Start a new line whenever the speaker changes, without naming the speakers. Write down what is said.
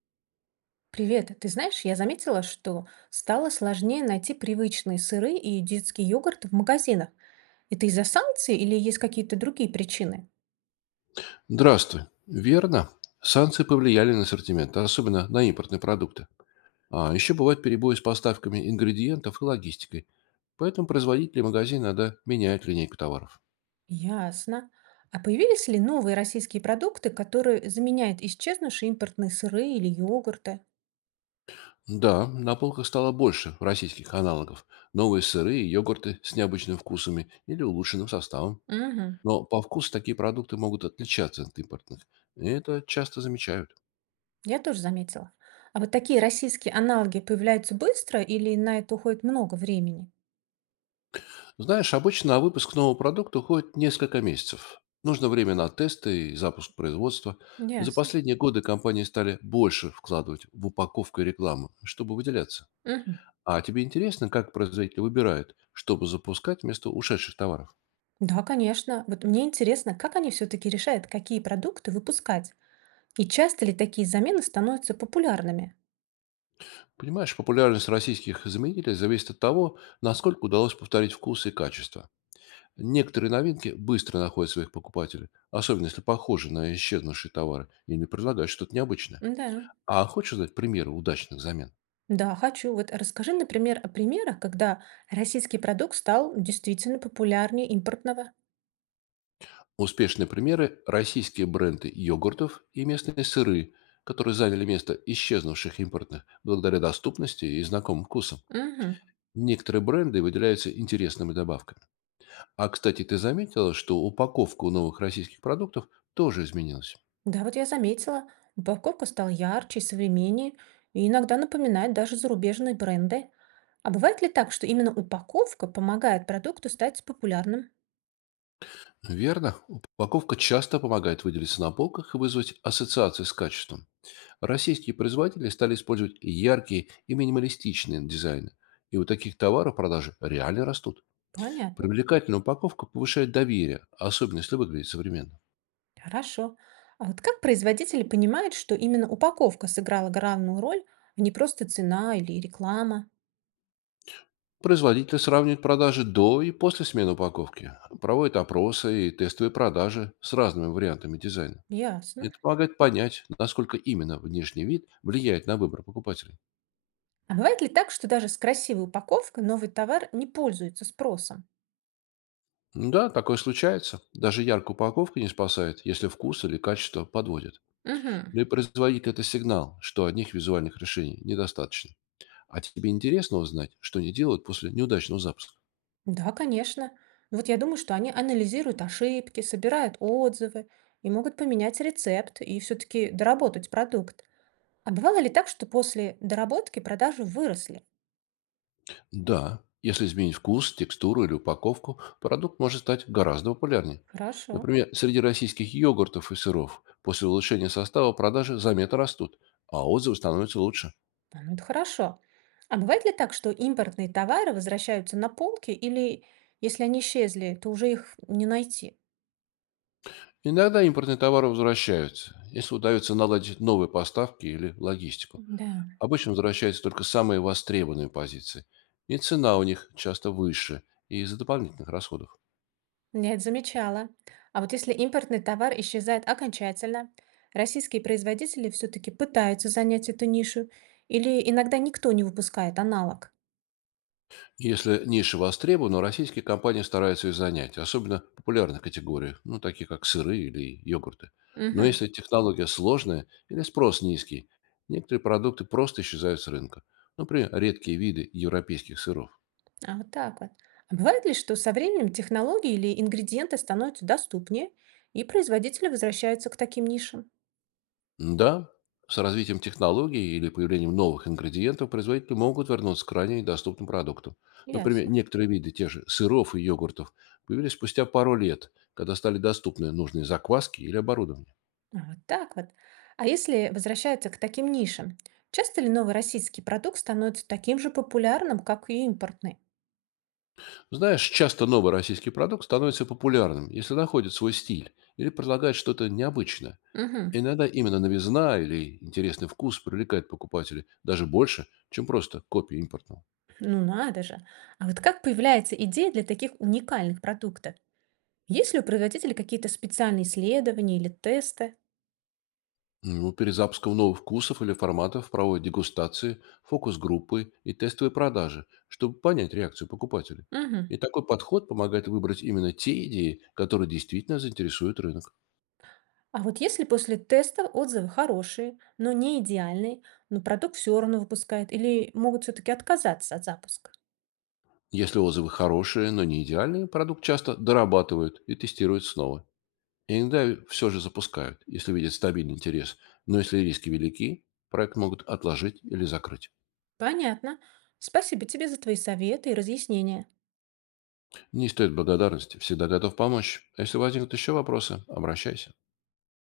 Привет, ты знаешь, я заметила, что стало сложнее найти привычные сыры и детский йогурт в магазинах. Это из-за санкций или есть какие-то другие причины?
Здравствуй. Верно. Санкции повлияли на ассортимент, а особенно на импортные продукты. А еще бывают перебои с поставками ингредиентов и логистикой. Поэтому производители магазина иногда меняют линейку товаров.
Ясно. А появились ли новые российские продукты, которые заменяют исчезнувшие импортные сыры или йогурты?
Да, на полках стало больше российских аналогов. Новые сыры и йогурты с необычными вкусами или улучшенным составом.
Угу,
Но по вкусу такие продукты могут отличаться от импортных. И это часто замечают.
я тоже заметила. А вот такие российские аналоги появляются быстро или на это уходит много времени?
Знаешь, обычно на выпуск нового продукта уходит несколько месяцев. Нужно время на тесты и запуск производства. За
Ясно.
последние годы компании стали больше вкладывать в упаковку и рекламу, чтобы выделяться.
Мгм.
А тебе интересно, как производители выбирают, чтобы запускать вместо ушедших товаров?
Да, конечно. Вот мне интересно, как они все-таки решают, какие продукты выпускать? И часто ли такие замены становятся популярными?
Понимаешь, популярность российских заменителей зависит от того, насколько удалось повторить вкус и качество. Некоторые новинки быстро находят своих покупателей, особенно если похожи на исчезнувшие товары или предлагают что-то необычное.
Да,
А хочешь дать примеры удачных замен?
да, хочу. Вот расскажи, например, о примерах, когда российский продукт стал действительно популярнее импортного.
Успешные примеры — российские бренды йогуртов и местные сыры, которые заняли место исчезнувших импортных благодаря доступности и знакомым вкусам.
Мгм.
Некоторые бренды выделяются интересными добавками. А, кстати, ты заметила, что упаковка у новых российских продуктов тоже изменилась?
Да, вот я заметила, упаковка стала ярче, и современнее, и иногда напоминает даже зарубежные бренды. А бывает ли так, что именно упаковка помогает продукту стать популярным?
Верно. Упаковка часто помогает выделиться на полках и вызвать ассоциации с качеством. Российские производители стали использовать яркие и минималистичные дизайны. И у таких товаров продажи реально растут.
Понятно.
Привлекательная упаковка повышает доверие, особенно если выглядит современно.
Хорошо. А вот как производители понимают, что именно упаковка сыграла главную роль, а не просто цена или реклама?
Производители сравнивают продажи до и после смены упаковки, проводят опросы и тестовые продажи с разными вариантами дизайна.
Ясно.
Это помогает понять, насколько именно внешний вид влияет на выбор покупателей.
А бывает ли так, что даже с красивой упаковкой новый товар не пользуется спросом?
Да, такое случается. Даже яркая упаковка не спасает, если вкус или качество подводят.
Мгм.
Но и производитель — это сигнал, что одних визуальных решений недостаточно. А тебе интересно узнать, что они делают после неудачного запуска?
Да, конечно. Ну, вот я думаю, что они анализируют ошибки, собирают отзывы и могут поменять рецепт и все-таки доработать продукт. А бывало ли так, что после доработки продажи выросли?
Да, если изменить вкус, текстуру или упаковку, продукт может стать гораздо популярнее.
Хорошо.
Например, среди российских йогуртов и сыров после улучшения состава продажи заметно растут, а отзывы становятся лучше.
А, ну, это хорошо. А бывает ли так, что импортные товары возвращаются на полки или, если они исчезли, то уже их не найти?
Иногда импортные товары возвращаются, если удается наладить новые поставки или логистику.
Да.
Обычно возвращаются только самые востребованные позиции, и цена у них часто выше из-за дополнительных расходов.
Нет, замечала. А вот если импортный товар исчезает окончательно, российские производители все-таки пытаются занять эту нишу, или иногда никто не выпускает аналог.
Если ниша востребована, российские компании стараются ее занять, особенно в популярных категорий, ну, такие как сыры или йогурты. Но
Мгм.
если технология сложная или спрос низкий, некоторые продукты просто исчезают с рынка. Например, редкие виды европейских сыров.
А вот так вот. А бывает ли, что со временем технологии или ингредиенты становятся доступнее, и производители возвращаются к таким нишам?
Да, с развитием технологий или появлением новых ингредиентов производители могут вернуться к ранее доступным продуктам. Например,
Ясно.
некоторые виды тех же сыров и йогуртов появились спустя пару лет, когда стали доступны нужные закваски или оборудование.
А вот так вот. А если возвращаются к таким нишам, часто ли новый российский продукт становится таким же популярным, как и импортный?
Знаешь, часто новый российский продукт становится популярным, если находит свой стиль или предлагает что-то необычное.
Угу.
Иногда именно новизна или интересный вкус привлекает покупателей даже больше, чем просто копия импортного.
Ну надо же. А вот как появляется идея для таких уникальных продуктов? Есть ли у производителя какие-то специальные исследования или тесты?
Ну, перед запуском новых вкусов или форматов проводят дегустации, фокус-группы и тестовые продажи, чтобы понять реакцию покупателей.
Мгм.
И такой подход помогает выбрать именно те идеи, которые действительно заинтересуют рынок.
А вот если после теста отзывы хорошие, но не идеальные, но продукт все равно выпускают или могут все-таки отказаться от запуска?
Если отзывы хорошие, но не идеальные, продукт часто дорабатывают и тестируют снова. Иногда все же запускают, если видят стабильный интерес, но если риски велики, проект могут отложить или закрыть.
Понятно. Спасибо тебе за твои советы и разъяснения.
Не стоит благодарности, всегда готов помочь. А если возникнут еще вопросы, обращайся.